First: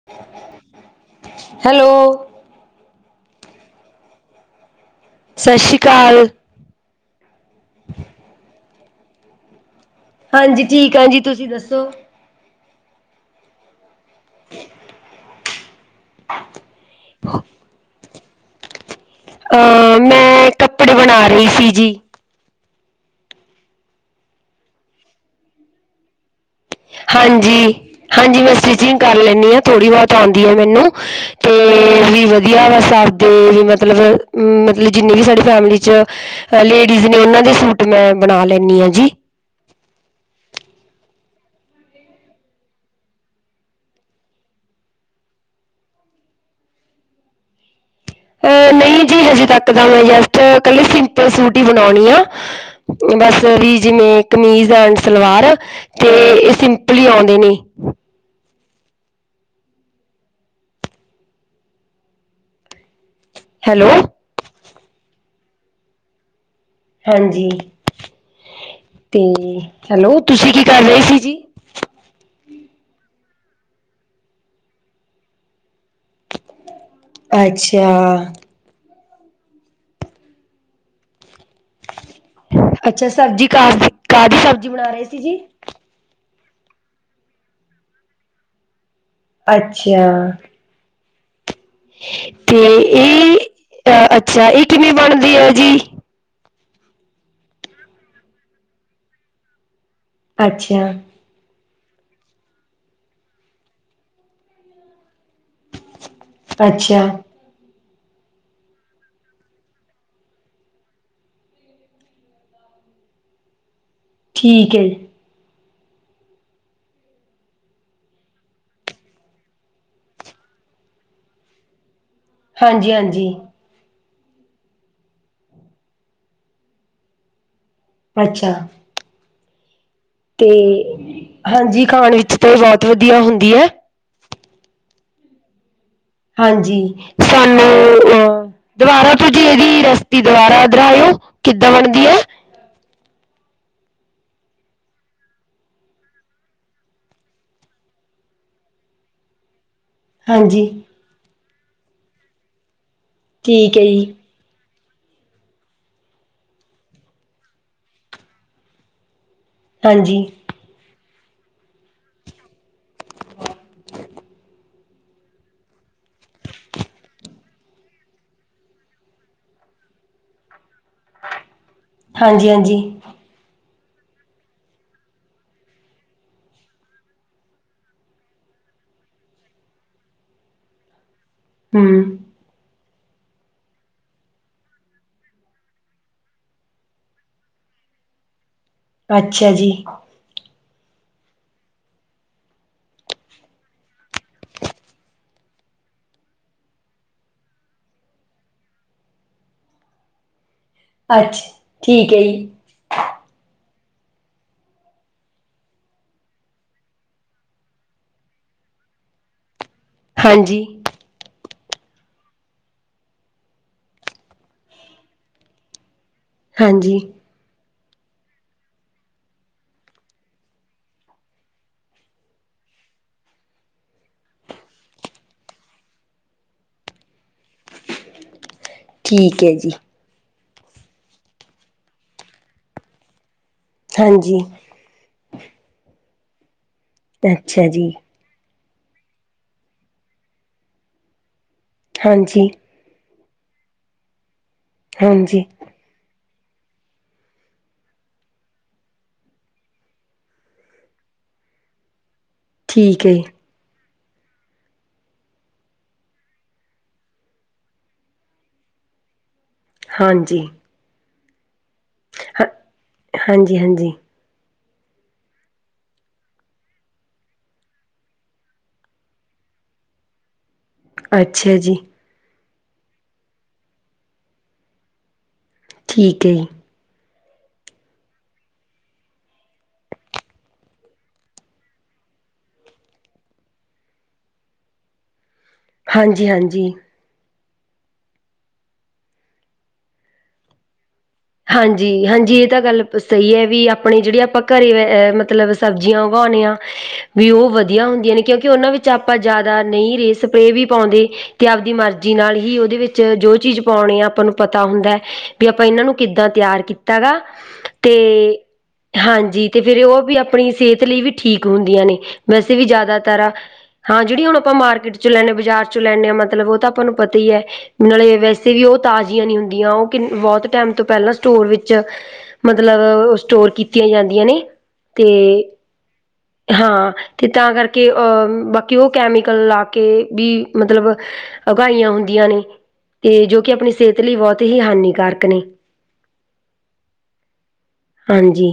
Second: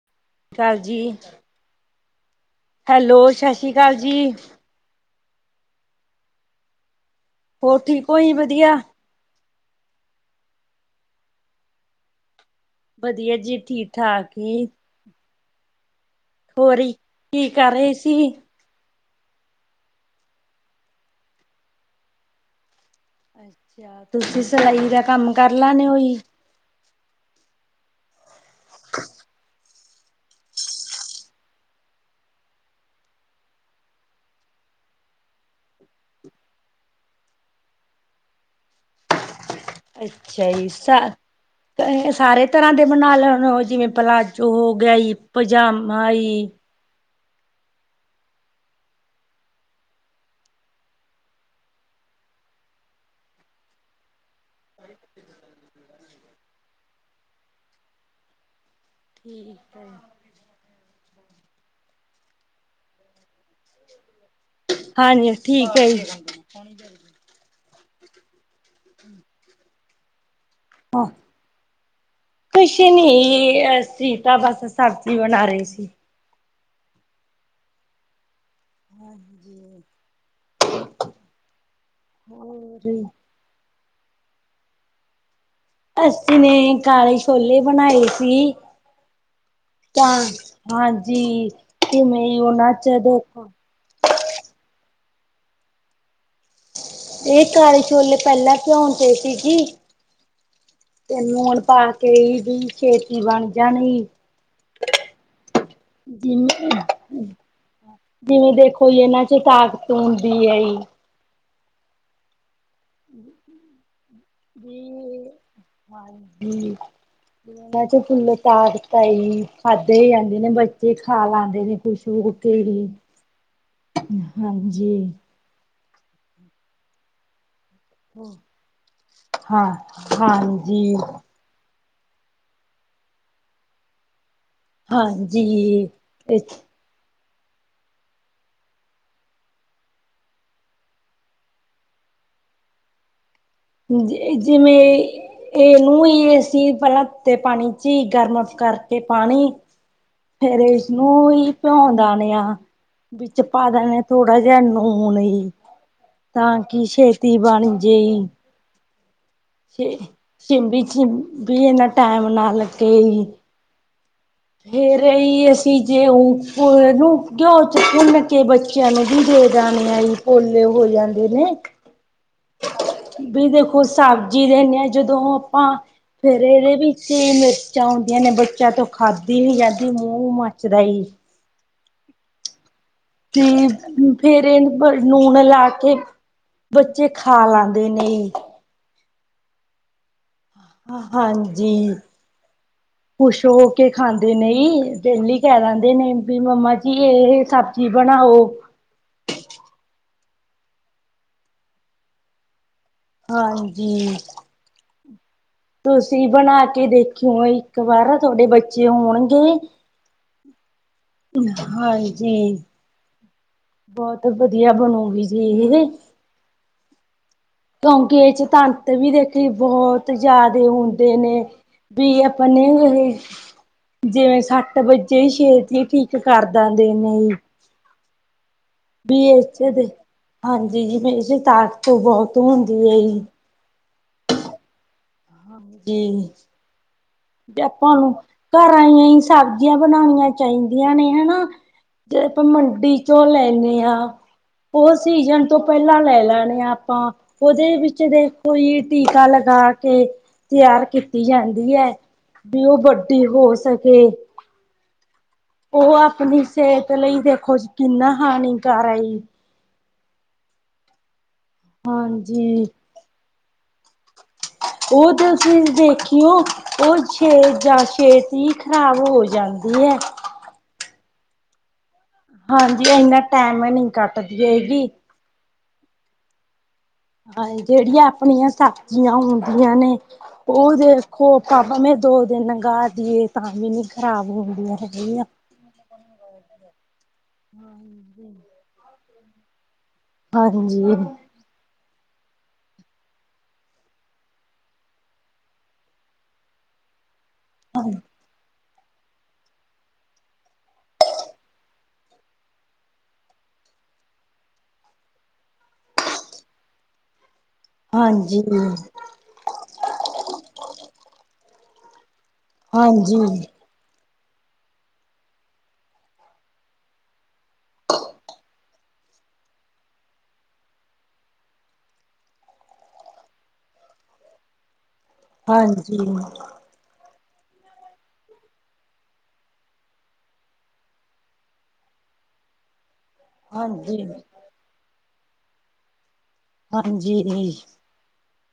[inaudible] ਕਰ ਜੀ। Hello! Hello, ਸ਼ਸ਼੍ਰੀ ਕਾਲ ਜੀ। ਸਸ਼੍ਰੀ ਕਾਲ। ਹੋਰ ਠੀਕ ਓ ਜੀ? ਵਧੀਆ। ਹਾਂਜੀ, ਠੀਕ ਆਂ ਜੀ। ਤੁਸੀਂ ਦੱਸੋ? ਵਦੀਆ ਜੀ, ਠੀਕ -ਠਾਕ ਈ। ਹੋਰੀ ਕੀ ਕਰ ਰਹੇ ਸੀ? ਅਹ, ਮੈਂ ਕੱਪੜੇ ਬਨਾ ਰਹੀ ਸੀ ਜੀ। ਅੱਛਾ, ਤੁਸੀਂ ਸਲਾਈ ਦਾ ਕੰਮ ਕਰ ਲੈਨੇ ਓ ਜੀ? ਹਾਂਜੀ-ਹਾਂਜੀ, ਮੈਂ ਸਟਿਚਿੰਗ ਕਰ ਲੈਂਨੀ ਆਂ। ਥੋੜ੍ਹੀ- ਬੋਤ ਆਂਦੀ ਆ ਮੈਨੂੰ, 'ਤੇ ਵੀ ਵਦੀਆ ਬਸ ਆਪਦੇ ਵੀ ਮਤਲਬ। ਮਤਲਬ, ਜਿੰਨੇ ਵੀ ਸਾਡੀ ਫੈਮਿਲੀ 'ਚ ਲੇਡੀਜ਼ ਨੇ, ਉਨਾਂ ਦੇ ਸੂਟ ਮੈਂ ਬਨਾ ਲੈਂਨੀ ਆ ਜੀ। ਅੱਛਾ ਜੀ। ਸਾ ਸਾਰੇ ਤਰ੍ਹਾਂ ਦੇ ਬਨਾ ਲੈਨੇ ਓ, ਜਿਵੇਂ ਪਲਾਜੋ ਹੋ ਗਿਆ ਈ, ਪਜਾਮਾ ਈ। ਐ ਨਈ ਜੀ, ਹਜੇ ਤੱਕ ਤਾਂ ਮੈਂ ਜਸਟ ਕੱਲੇ ਸਿੰਪਲ ਸੂਟ ਈ ਬਨਾਉਨੀ ਆ। ਮੈ ਸਵੀਜ ਨੇ ਕਮੀਜ਼। ਪੈਂਟ- ਸਲਵਾਰ 'ਤੇ ਇਹ ਸਿੰਪਲ ਈ ਔਂਦੇ ਨੇ। ਠੀਕ ਆ। ਹੈਲੋ! ਹਾਂਜੀ, ਠੀਕ ਐ ਜੀ। ਹਾਂਜੀ, 'ਤੇ ਹੈਲੋ! ਤੁਸੀਂ ਕੀ ਕਰ ਰਹੇ ਸੀ ਜੀ? ਕੁਸ਼ ਨੀ, ਅਸੀਂ ਤਾਂ ਬਸ ਸਬਜ਼ੀ ਬਨਾ ਰਹੇ ਸੀ। ਅੱਛਾ। ਹਾਂਜੀ। ਹੋਰ ਅੱਛਾ, ਸਬਜ਼ੀ ਕਾਸ ਦੀ ਕਾਹਦੀ ਸਬਜ਼ੀ ਬਨਾ ਰਹੇ ਸੀ ਜੀ? ਅਸੀਂ ਨੇ ਕਾਲੇ ਛੋਲੇ ਬਨਾਏ ਸੀ। ਅੱਛਾ। ਤਾਂ ਹਾਂਜੀ, ਕਿਵੇਂ ਤੇ ਉਨਾਂ 'ਚ ਇਹ ਦੇਖੋ? ਅ ਅੱਛਾ, ਏਅ ਕਿਵੇਂ ਬਨਦੀ ਆ ਜੀ? ਏਅ ਕਾਲੇ ਛੋਲੇ ਪੈਲਾਂ ਭਿਉਂ ਤੇ ਸੀ ਜੀ। ਅੱਛਾ। 'ਤੇ ਨੂਣ ਪਾ ਕੇ ਵੀ ਦਈਂ ਛੇਤੀ ਬਨ ਜਾਨੀ। ਜਿਵੇ, ਅੱਛਾ ਜਿਵੇਂ ਦੇਖੋ ਜੀ ਇਨਾਂ 'ਚ ਤਾਕਤ ਹੁੰਦੀ ਐ ਜੀ। ਠੀਕ ਵੀ, ਹੈ ਜੀ ਹਾਂਜੀ। ਉਹਨਾਂ 'ਚ ਫੁੱਲ -ਤਾਕਤਾ ਈ, ਖਾਦੇੇ ਈ ਜਾਂਦੇ ਨੇ ਬੱਚੇ, ਖਾ ਲਾਂਦੇ ਨੇ ਖੁਸ਼ ਹੋ। 'ਤੇ ਜੀ, ਹਾਂਜੀ-ਹਾਂਜੀ ਹਾਂਜੀ। ਅੱਛਾ। ਹਾਂ। ਤੇ ਹਾਂਜੀ ਹਾਂਜੀ ਖਾਣ ਵਿੱਚ ਤੇ ਬੋਤ ਵਧੀਆ ਹੁੰਦੀ ਐ। ਹਾਂਜੀ। ਹਾਂਜੀ। ਸਾਨੂੰ ਓਹ ਦੁਬਾਰਾ ਤੋਂ ਜੀ ਏਦੀ ਰੈਸਿਪੀ ਦੁਬਾਰਾ ਦੋਰਾਇਓ ਕਿੱਦਾਂ ਬਣਦੀ ਐ। ਜ ਜਿਵੇਂ ਤੇ ਏਨੂੰ ਈ ਅਸੀਂ ਪੈਲਾਂ ਤੇ ਪਾਣੀ ਚੀ ਈ ਗਰਮ ਕਰਕੇ ਪਾਣੀ। ਫੇਰ ਹਾਂਜੀ ਇਸਨੂੰ ਈ ਭਿਉਂ ਦਾਣੇ ਆ, ਵਿੱਚ ਪਾ ਠੀਕ ਹੈ ਦੇਣੇ ਥੋੜ ਜੀ ਥੋੜਾ ਜਿਆ ਣੂਣ ਈ ਤਾਂ ਕੀ ਛੇਤੀ ਬਣ ਜੇਈ ਸਿ ਹਾਂਜੀ ਸਿੰਬੀ ਸਿੰਭ ਬੀ ਇਨਾ ਟੈਮ ਨਾਂ ਲੱਗੇ। ਫਿਰ ਅਈ ਅਸੀਂ ਜ਼ੇਔਂ ਪ ਏਨੂੰ ਘਿਉ ਚ ਭੁੰਨ ਕੇ ਬਚੇ ਬੱਚਿਆਂ ਨੂੰ ਵੀ ਦੇਦਾਨ ਆਈ ਪੋਲੇ ਹੋ ਜਾਂਦੇ ਨੇ ਹਾਂਜੀ ਹਾਂਜੀ। ਵੀ ਦੇਖੋ, ਸਬਜ਼ੀ ਦੇਣੇ ਆਂ ਜਦੋਂ ਆਪਾਂ ਫੇਰ ਏਦੇ ਵਿੱਚ ਈ ਮਿਰਚਾਂ ਹੁੰਦੀਆਂ ਨੇਂ, ਬੱਚਿਆਂ ਤੋਂ ਖਾਦੀ ਨੀਂ ਜਾਂਦੀ। ਮੂੰਹ ਮੱਚਦਾ ਈ ਹਂ। ਹਂ, ਫੇਰ ਏਨ ਪ ਨੂਣ ਲਾ ਕੇ ਬੱਚੇ ਖਾ ਲਾਂਦੇ ਨੇ ਅੱਛਾ ਜੀ। ਹਾਂ, ਹਾਂਜੀ। [inaudible] ਖ਼ੁਸ਼ ਹੋਕੇ ਖਾਂਦੇ ਨਈਂ, ਡੇਲੀ ਕੈਅ ਦੈਂਦੇ ਨੇ ਵੀ ਮੰਮਾ ਜੀ, ਇਹ ਸਬਜ਼ੀ ਬਣਾਓ। ਅੱਛ, ਠੀਕ ਐ ਜੀ। ਹਾਂਜੀ। ਤੁਸੀਂ ਬਣਾ ਕੇ ਦੇਖਿਓ ਇੱਕ ਵਾਰ। ਤੁਆਡੇ ਬੱਚੇ ਹੋਣਗੇ ਹਾਂਜੀ। ਹਾਂਜੀ। ਬੋਤ ਵਧੀਆ ਬਣੂਗੀ ਜੀ ਇਹ ਹਾਂਜੀ। ਕਿਉਂਕਿ ਇਦੇ ਚ ਤੰਤ ਵੀ ਦੇਖੀ ਬੋਹਤ ਜਿਆਦੇ ਹੁੰਦੇ ਨੇਂ। ਵੀ ਆਪਾਂ ਨਈਂ ਮਿਲੇ ਜਿਵੇਂ ਸੱਟ ਵੱਜੇਈ ਛੇਤੀ ਠੀਕ ਕਰ ਦੰਦੇ ਨੇਂ ਈ। ਵੀ ਇਦ ਠੀਕ ਹੈ ਚ ਜੀ ਦੇ ਹਾਂਜੀ ਜੀ ਵੀ ਇਦੇ ਚ ਤਾਕਤ ਬਹੁਤ ਹੁੰਦੀ ਏ ਜੀ। ਹਾਂਜੀ। ਕੀ। ਤੇ ਅੱਛਾ ਜੀ ਆਪਾਂ ਨੂੰ, ਘਰਾਂ ਆਈਆਂ ਈ ਸਬਜ਼ੀਆਂ ਬਣਾਣੀਆਂ ਚਾਈਦੀਆਂ ਨੇ ਹਨਾਂ। ਜ਼ੇ ਆਪਾਂ ਹਾਂਜੀ ਮੰਡੀ ਚੋਂ ਲੈਂਣੇ ਆਂ, ਓ ਹਾਂਜੀ ਸੀਜਨ ਤੋਂ ਪੈਲਾਂ ਲੈ ਲੈਣੇ ਆ ਆਪਾਂ, ਓਦੇ ਵਿੱਚ ਦੇਖੋ ਜੀ ਟੀਕਾ ਲਗਾ ਕੇ ਤਿਆਰ ਕੀਤੀ ਜਾਂਦੀ ਐ, ਵੀ ਓ ਠੀਕ ਹੈ ਜੀ ਵੱਡੀ ਹੋ ਸਕੇ। ਓ ਆਪਣੀ ਸਿਹਤ ਲਈ ਦੇਖੋ ਜੀ, ਕਿੰਨਾ ਹਾਨੀਕਾਰ ਆਈ। ਹਾਂਜੀ। ਹਾਂਜੀ। ਹ ਹਾਂਜੀ ਹਾਂਜੀ। ਓ ਤੁਸੀਂ ਦੇਖਿਓ। ਓ ਛੇ ਜਾ ਛੇਤੀ ਈ ਖ਼ਰਾਬ ਹੋ ਜਾਂਦੀ ਐ। ਅੱਛਾ ਜੀ। ਹਾਂਜੀ ਇੰਨਾ ਟੈਮ ਨੀ ਕੱਟਦੀ ਹੈਏਗੀ। ਠੀਕ ਐ ਜੀ। ਹਾਂ ਜੇੜੀਆਂ ਆਪਣੀਆਂ ਸਬਜ਼ੀਆਂ ਹੁੰਦੀਆਂ ਨੇ ਓ ਦੇਖੋ ਪਾਪਾ ਮੇ ਦੋ ਦਿਨ ਲੰਗਾ ਦੀਏ ਤਾਂ ਵੀ ਨੀ ਖਰਾਬ ਹੁੰਦੀਆਂ ਹੈਗੀਆ। ਹਾਂਜੀ-ਹਾਂਜੀ। ਹਾਂ। ਆਹੋ ਜੀ! ਹਾਂਜੀ-ਹਾਂਜੀ ਏ ਤਾਂ ਗੱਲ ਸਈ ਐ ਵੀ ਆਪਣੇ ਜੇੜੇ ਆਪਾਂ ਘਰੇ ਅ ਮਤਲਬ ਸਬਜ਼ੀਆਂ ਉਗਾਉਣੇ ਆ ਵੀ ਓ ਵਦੀਆ ਹਾਂਜੀ, ਹੁੰਦੀਆਂ ਨੇ ਕਿਉਂਕਿ ਓਨਾਂ ਵਿੱਚ ਆਪਾਂ ਜੈਦਾ ਨਈ ਰੇਅ ਸਪਰੇਅ ਵੀ ਪਾਉਂਦੇ। ਤੇ ਆਪਦੀ ਮਰਜ਼ੀ ਨਾਲ ਹੀ ਓਦੇ ਵਿੱਚ ਜੋ ਚੀਜ਼ ਪਾਉਣੀ ਆ ਆਪਾਂ ਨੂੰ ਪਤਾ ਹੁੰਦਾ ਐ ਵੀ ਆਪਾਂ ਇਨਾਂ ਨੂੰ ਕਿੱਦਾਂ ਤਿਆਰ ਕੀਤਾ ਗਾ ਤੇ ਹਾਂਜੀ। ਹਾਂਜੀ, ਹਾਂਜੀ ਤੇ ਫੇਰ ਓ ਵੀ ਆਪਣੀ ਸ੍ਹੇਤ ਲਈ ਵੀ ਠੀਕ ਹੁੰਦੀਆਂ ਨੇ ਵੈਸੇ ਵੀ ਜੈਦਾਤਰ ਹਾਂ ਜੇੜੀ ਹੁਣ ਆਪਾਂ ਮਾਰਕੀਟ ਚ ਲੈਨੇ ਆ ਬਾਜ਼ਾਰ ਚ ਲੈਨੇ ਆ ਮਤਲਬ ਓ ਤਾਂ ਆਪਾਂ ਨੂੰ ਪਤਾ ਈ ਐ। ਨਾਲੇ ਵੈਸੇ ਵੀ ਓ ਤਾਜੀਆਂ ਨੀ ਹੁੰਦੀਆਂ ਓ ਕਿਨ ਬੋਤ ਟੈਮ ਤੋਂ ਪੈਲਾਂ ਸਟੋਰ ਵਿੱਚ ਮਤਲਬ ਸਟੋਰ ਕੀਤੀਆਂ ਜਾਂਦੀਆਂ ਨੇ ਤੇ ਹਾਂਜੀ, ਹਾਂ ਤੇ ਤਾਂ ਕਰਕੇ ਬਾਕੀ ਓ ਕੈਮੀਕਲ ਲਾ ਕੇ ਵੀ ਮਤਲਬ ਉਗਾਈਆਂ ਹੁੰਦੀਆਂ ਨੇ ਤੇ ਜੋ ਕਿ ਆਪਣੀ ਸ੍ਹੇਤ ਹਾਂਜੀ। ਲਈ ਬੋਤ ਈ ਹਾਨੀਕਾਰਕ ਨੇ ਹਾਂਜੀ ਦੀ। ਹਾਂਜੀ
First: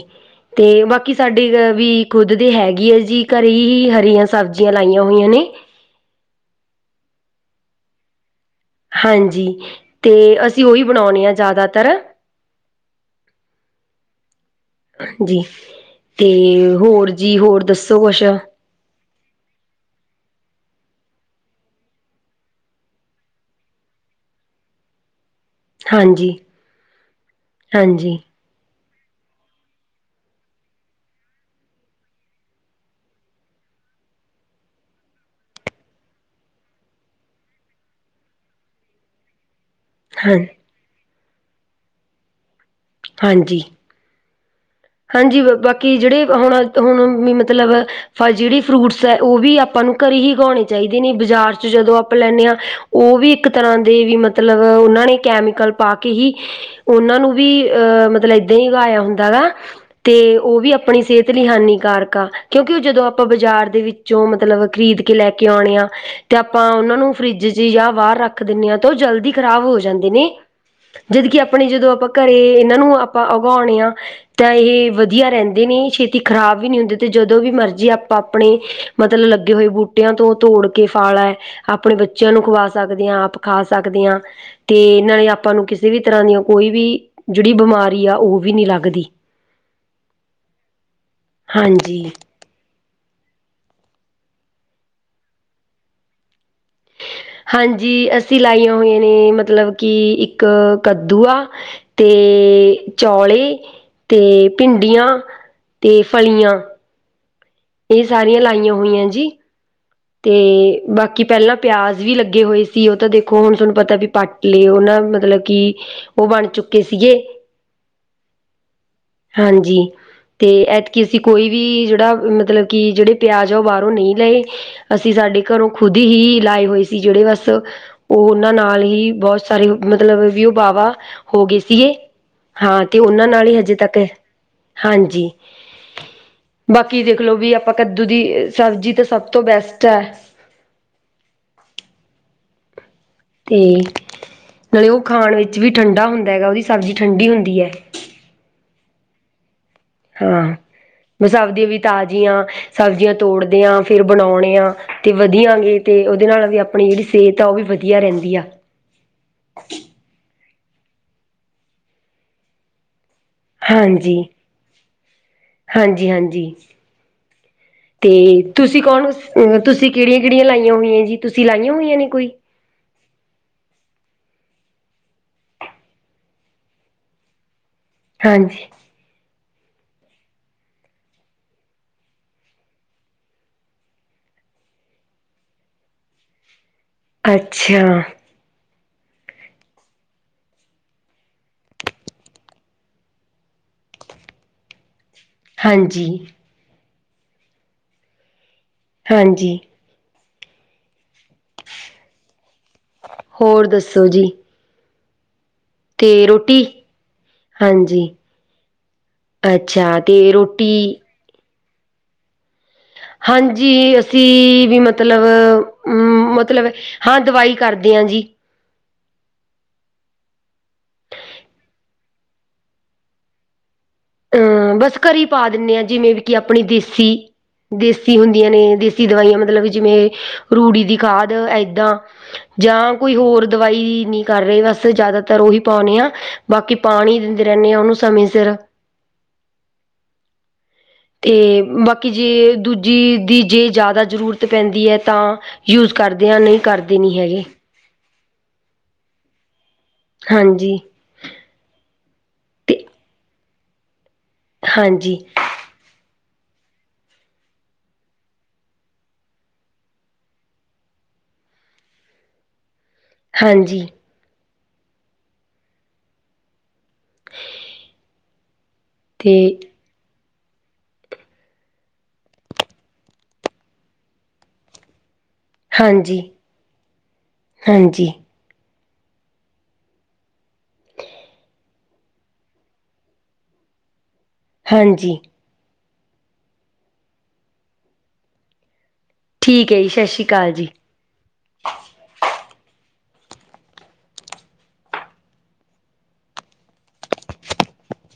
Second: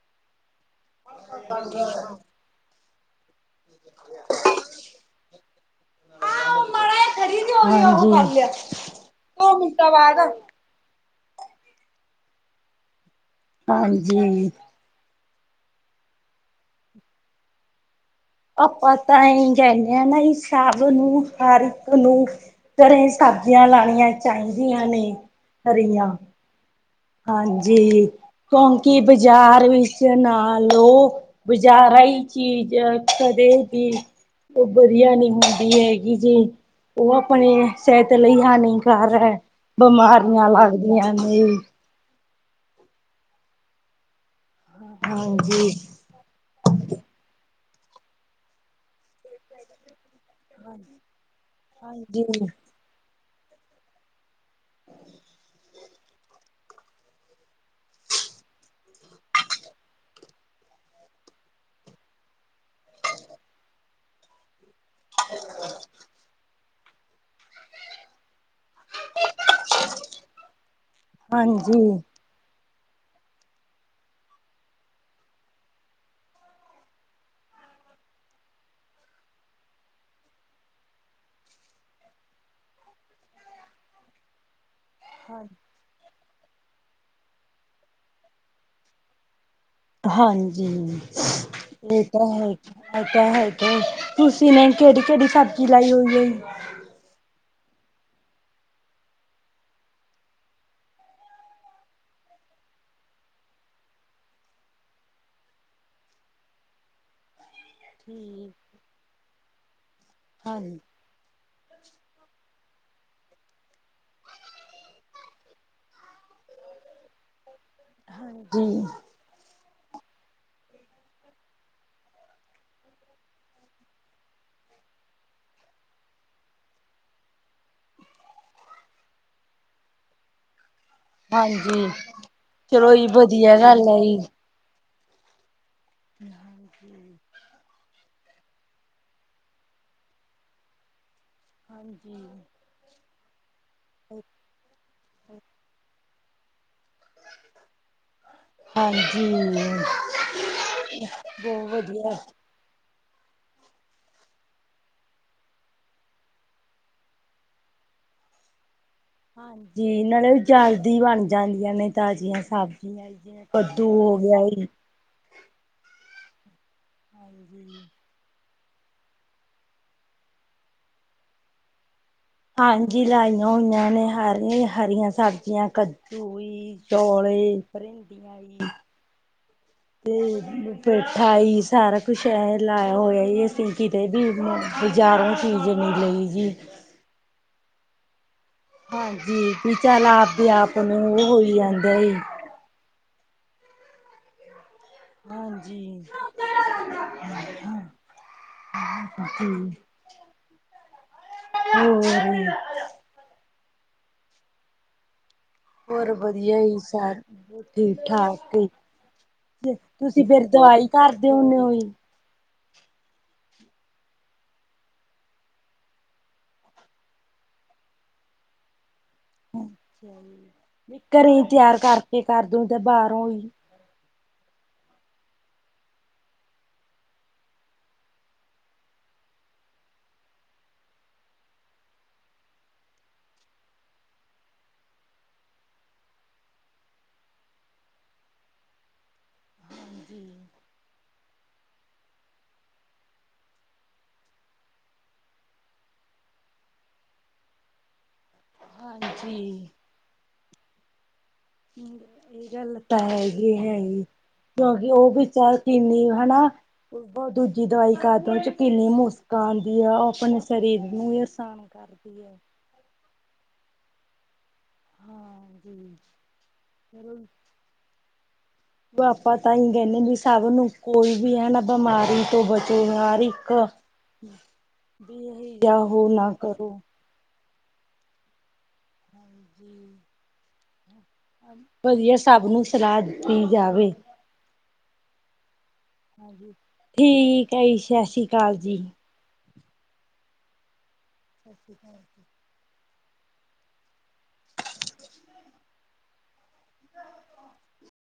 ਤੇ ਬਾਕੀ ਸਾਡੇ ਵੀ ਖੁਦ ਦੇ ਹੈਗੀ ਐ ਜੀ ਘਰੇ ਹੀ ਹਰੀਆਂ ਸਬਜ਼ੀਆਂ ਲਾਈਆਂ ਹੋਈਆਂ ਨੇ। [unintelligible] ਹਾਂਜੀ ਦੋ ਮਿੰਟਾਂ ਤੇ ਬਾਅਦ ਅਸੀਂ ਓਹੀ ਬਨਾਉਂਨੇ ਆ ਜੈਦਾਤਰ ਹਾਂਜੀ। ਜੀ ਤੇ ਹੋਰ ਜੀ ਹੋਰ ਦੱਸੋ ਕੁਛ? ਆਪਾ ਤਾਂ ਆਏ ਈ ਕੈਂਦੇ ਆ ਨਾ ਈ ਸਬ ਨੂੰ ਹਰ ਇੱਕ ਨੂੰ ਘਰੇ ਸਬਜ਼ੀਆਂ ਲਾਣੀਆਂ ਚਾਈਦੀਆਂ ਨੇ ਹਰੀਆਂ ਹਾਂਜੀ ਹਾਂਜੀ ਕੋਂਕਿ ਬਾਜ਼ਾਰ ਵਿੱਚ ਨਾਲ ਓ ਬੁਜਾਰਾ ਈ ਚੀਜ਼ ਕਦੇ ਵੀ ਓ ਵਦੀਆ ਨੀ ਹੁੰਦੀ ਹੈਗੀ ਜੀ। ਓ ਆਪਣੇ ਸਿਹਤ ਲਈ ਹਾਨੀਕਾਰ ਹੈ ਹਾਂ ਬਿਮਾਰੀਆਂ ਲੱਗਦੀਆਂ ਨੇ ਹਾਂਜੀ। ਹਾਂਜੀ ਬਾਕੀ ਜੇੜੇ ਹੁਣ ਹੁਣ ਵੀ ਮਤਲਬ ਜੇੜੀ ਫਰੂਟਸ ਐ ਓ ਵੀ ਆਪਾਂ ਨੂੰ ਘਰੇ ਈ ਉੱਗਾਉਣੇ ਚਾਈਦੇ ਨੇ ਬਾਜ਼ਾਰ ਚ ਜਦੋਂ ਆਪਾਂ ਲੈਨੇ ਹਾਂਜੀ ਆ ਓ ਵੀ ਇੱਕ ਤਰ੍ਹਾਂ ਦੇ ਵੀ ਮਤਲਬ ਓਨਾਂ ਨੇ ਕੈਮੀਕਲ ਪਾ ਕੇ ਹੀ ਓਨਾਂ ਨੂੰ ਵੀ ਅ ਮਤਲਬ ਏਦਾਂਹੀ ਉਗਾਇਆ ਹੁੰਦਾ ਵਾ ਤੇ ਓ ਵੀ ਆਪਨੀ ਸ੍ਹੇਤ ਲਈ ਹਾਨੀਕਾਰਕ ਆ ਕਿਉਂਕਿ ਓ ਜਦੋਂ ਆਪਾਂ ਬਾਜ਼ਾਰ ਦੇ ਵਿੱਚੋਂ ਮਤਲਬ ਖਰੀਦ ਕੇ ਲੈ ਕੇ ਆਉਣੇ ਆ ਤੇ ਆਪਾਂ ਓਨਾਂ ਨੂੰ ਫਰਿੱਜ ਚ ਜਾਂ ਬਾਰ ਰੱ ਖ ਦਿਨੇ ਆ ਤਾਂ ਓ ਜਲਦੀ ਖ਼ਰਾਬ ਹੋ ਜਾਂਦੇ ਨੇ ਜਦ ਕਿ ਆਪਣੇ ਹਾਂਜੀ ਜਦੋਂ ਆਪਾਂ ਘਰੇ ਏਨਾਂ ਨੂੰ ਆਪਾਂ ਉਗਾਉਣੇ ਆ ਤਾਂ ਏ ਵਦੀਆ ਰੈਂਦੇ ਨੇ ਛੇਤੀ ਖ਼ਰਾਬ ਵੀ ਨੀ ਹੁੰਦੀ ਤੇ ਜਦੋਂ ਵੀ ਮਰਜੀ ਆਪਾਂ ਆਪਨੇ ਮਤਲਬ ਲੱਗੇ ਹੋਏ ਬੂਟਿਆਂ ਤੋਂ ਤੋੜ ਕੇ ਫਾਲਾ ਐ ਆਪਨੇ ਬੱਚਿਆਂ ਨੂੰ ਖਵਾ ਸਕਦੇ ਆ ਆਪ ਖਾ ਸਕਦੇ ਆ ਤੇ ਨਾਲੇ ਆਪਾਂ ਨੂੰ ਕਿਸੇ ਵੀ ਤਰ੍ਹਾਂ ਦੀਆਂ ਕੋਈ ਵੀ, ਜਿਹੜੀ ਬਿਮਾਰੀ ਆ ਉਹ ਵੀ ਨੀ ਲੱਗਦੀ ਹਾਂਜੀ ਏ ਹਾਂਜੀ ਤਾਂ ਹੈ। ਉਹ ਤਾਂ ਹੈ, ਤੁਸੀ ਨੇ ਕਿਹੜੀ- ਕਿਹੜੀ ਸਬਜ਼ੀ ਲਾਈ ਹੋਈ ਐ। ਹਾਂਜੀ ਅਸੀਂ ਲਾਈਆਂ ਹੋਈਆਂ ਨੇ ਮਤਲਬ ਕਿ ਇੱਕ ਕੱਦੂ ਆ। ਤੇ ਚੌਲੇ ਤੇ ਭਿੰਡੀਆਂ ਤੇ ਫਲੀਆਂ। ਇਹ ਸਾਰੀਆਂ ਠੀਕ ਲਾਈਆਂ ਹੋਈਆਂ ਜੀ, ਤੇ ਹਾਂਜੀ ਬਾ ਬਾਕੀ ਪਹਿਲਾਂ ਪਿਆਜ ਵੀ ਲੱਗੇ ਹੋਏ ਸੀ ਉਹ ਤਾਂ ਦੇਖੋਂ ਹੁਣ ਤੁਹਾਨੂੰ ਪਤਾ ਪੱਟ ਹੀ ਲਏ, ਉਹ ਨਾ ਮਤਲਬ ਕਿ ਉਹ ਬਣ ਚੁੱਕੇ ਸੀਗੇ। ਹਾਂਜੀ। ਹਾਂਜੀ। ਤੇ ਐਤਕੀ ਅਸੀਂ ਕੋਈ ਵੀ ਜਿਹੜਾ ਮਤਲਬ ਕਿ ਜਿਹੜੇ ਪਿਆਜ ਆ ਉਹ ਬਾਹਰੋਂ ਨਹੀਂ ਲਏ। ਅਸੀਂ ਸਾਡੇ ਘਰੋਂ ਖੁਦ ਹੀ ਲਾਏ ਹੋਏ ਸੀ ਜਿਹੜੇ ਬਸ ਓ ਉਹਨਾਂ ਨਾਲ ਹੀ ਬਹੁਤ ਸਾਰੇ, ਮਤਲਬ ਵੀ ਉਹ ਬਾਹਵਾ ਹੋਗੇ ਹਾਂਜੀ ਸੀਗੇ ਹਾ, ਚਲੋ ਤੇ ਜੀ ਉਹਨਾ ਨਾਲ ਹੀ ਵਧੀਆ ਹਜੇ ਗੱਲ ਤੱਕ ਹੈ ਜੀ ਹਾਂਜੀ, ਬਾਕੀ ਦੇਖਲੋ ਵੀ ਆਪ ਓ ਕੱਦੂ ਦੀ ਸਬਜ਼ੀ ਤਾਂ ਸਭ ਤੋਂ ਬੈਸਟ ਐ। ਹਾਂਜੀ। ਤੇ ਨਾਲੇ ਉਹ ਖਾਣ ਵਿੱਚ ਵੀ ਠੰਢਾ ਹੁੰਦਾ ਹੈਗਾ, ਉਹਦੀ ਸਬਜ਼ੀ ਠੰਡੀ ਹੁੰਦੀ ਆ। ਹਾਂਜੀ। ਹਾਂ ਤੇ ਸਬਜ਼ੀਆਂ ਬਹੁਤ ਵੀ ਵਧੀਆ ਤਾਜ਼ੀਆ, ਸਬਜ਼ੀਆਂ ਤੋੜਦੇ ਆ ਫਿਰ ਬਣਾਉਣੇ ਆ। ਤੇ ਵਧੀਆਂ ਐਗੇ ਤੇ ਉਹਦੇ ਨਾਲ ਵੀ ਆਪਣੀ ਜਿਹੜੀ ਸਿਹਤ ਆ ਉਹ ਵੀ ਵਧੀਆ ਰਹਿੰਦੀ ਆ। ਹਾਂਜੀ, ਨਾਲੇ ਓ ਜਲਦੀ ਬਣ ਜਾਂਦੀਆਂ ਨੇ ਤਾਜ਼ੀਆਂ ਸਬਜ਼ੀਆਂ ਕੱਦੂ ਹਾਂਜੀ, ਹੋ ਗਿਆ ਜੀ ਹਾਂਜੀ- ਹਾਂਜੀ। ਹਾਂਜੀ। ਅਤੇ ਤੁਸੀਂ ਕੌਣ ਓ ਤੁਸੀਂ ਕਿਹੜੀਆਂ- ਕਿਹੜੀਆਂ ਲਾਈਆਂ ਹੋਈਆਂ ਜੀ, ਤੁਸੀਂ ਲਾਈਆਂ ਹੋਈਆਂ ਨੇ ਕੋਈ ਹਾਂਜੀ ਲਾਈਆਂ ਹੋਈਆਂ ਨੇ ਹਰੀ ਹਰੀਆਂ ਸਬਜ਼ੀਆਂ ਕੱਦੂ ਤੋਲੇ, ਪਰਿੰਡੀਆਂ ਜੀ ਹਾਂਜੀ ਤੇ ਪੇਠਾ ਜੀ ਸਾਰਾ ਕੁੱਛ ਏ ਲਾਇਆ ਹੋਇਆ ਜੀ, ਅਸੀਂ ਕਿਤੇ ਵੀ ਬਜਾਰੋਂ ਚੀਜ਼ ਨਈ ਲਈ ਜੀ। ਅੱਛਾ। ਹਾਂਜੀ ਵੀ ਚੱਲ ਆਪਦੇ ਆਪ ਨੂੰ ਉਹ ਹੋਈ ਜਾਂਦੇ ਆ ਜੀ ਹਾਂਜੀ। ਹਾਂਜੀ [unintelligible] ਹੋਰ ਈ। ਹੋਰ ਦੱਸੋ ਜੀ। ਹੋਰ ਅਤੇ ਵਧੀਆ ਰੋਟੀ ਜੀ, ਸਾਰੇ ਠੀਕ ਹਾਂਜੀ ਠਾਕ ਜੀ। ਅੱਛਾ ਤੁਸੀਂ ਅਤੇ ਫਿਰ ਦਵਾਈ ਰੋਟੀ ਕਰਦੇਂ ਹੁਨੇ ਓ ਜੀ। ਹਾਂਜੀ ਅਸੀਂ ਵੀ ਮਤਲਬ ਅ ਮਤਲਬ ਹਾਂ ਦਵਾਈ ਕਰਦੇ ਆ ਜੀ। ਅੱਛਾ ਜੀ, ਨਈ ਘਰੇ ਤਿਆਰ ਕਰਕੇ ਕਰਦੇ ਕੇ ਬਾਹਰੋਂ ਈ ਅਹ ਬੱਸ ਘਰੇ ਪਾ ਦਿੰਨੇ ਆ, ਜਿਵੇਂ ਵੀ ਕਿ ਆਪਣੀ ਦੇਸੀ ਦੇਸੀ ਹੁੰਦੀਆਂ ਨੇ ਦੇਸੀ ਦਵਾਈਆਂ ਮਤਲਬ ਜਿਵੇਂ ਰੂੜੀ ਦੀ ਖਾਦ ਏਦਾਂ ਜਾਂ ਕੋਈ ਹੋਰ ਦਵਾਈ ਨੀ ਕਰ ਰੇ, ਅਸੀਂ ਜ਼ਿਆਦਾਤਰ ਉਹੀ ਪਾਉਂਨੇ ਆਂ ਬਾਕੀ ਪਾਨੀ ਦਿੰਦੇ ਰਹਿੰਨੇ ਆ, ਓਨੂੰ ਸਮੇਂ ਸਿਰ ਹੁ। ਤੇ ਬਾਕੀ ਜੇ ਦੂਜੀ ਦੀ ਜੇ ਜੈਦਾ ਜ਼ਰੂਰਤ ਪੈਂਦੀ ਏ ਤਾਂ ਯੂਜ ਕਾਰਦੇ ਆ ਨਹੀਂ ਕਾਰਦੇ ਨੀ ਹੈਗੇ ਹਾਂਜੀ। ਹਾਂਜੀ। ਇਹ ਗੱਲ ਅਤੇ ਤਾਂ ਹੈਗੀ ਹੈਗੀ ਕਿਉਂਕਿ ਉਹ ਹਾਂਜੀ ਵੀ ਕਿੰਨੀ ਹਨਾ ਦੂਜੀ ਦਵਾਈ ਖਾਦਣ ਚ ਕਿੰਨੀ ਮੁਸ਼ਕ ਆਉਂਦੀ ਆ ਉਹ ਆਪਣੇ ਸਰੀਰ ਨੂੰ ਵੀ ਨੁਕਸਾਨ [unintelligible] [unintelligible] ਕਰਦੀ ਆ। ਹਾਂਜੀ। ਹਾਂਜੀ ਤੇ ਆਪਾ ਤਾਂਹੀ ਕਹਿੰਨੇ ਵੀ ਸਭ ਨੂੰ ਕੋਈ ਵੀ ਹੈ ਬਮਾਰੀ ਤੋਂ ਬਚੋ ਹਰ ਇੱਕ ਵੀ [unintelligible] ਹੋ ਹਾਂਜੀ, ਨਾ ਕਰੋ [unintelligible] ਹਾਂਜੀ। [unintelligible] [unintelligible] ਵਧੀਆ ਸਭ ਨੂੰ ਸਲਾਹ ਦਿੱਤੀ ਜਾਵੇ। ਹਾਂਜੀ। ਠੀਕ ਆ ਜੀ ਸਾ਼ਸ਼ੀ ਕਾਲ ਜੀ ਠੀਕ ਹੈ ਜੀ ਸ਼ਸ਼੍ਰੀ ਕਾਲ ਜੀ [inaudible]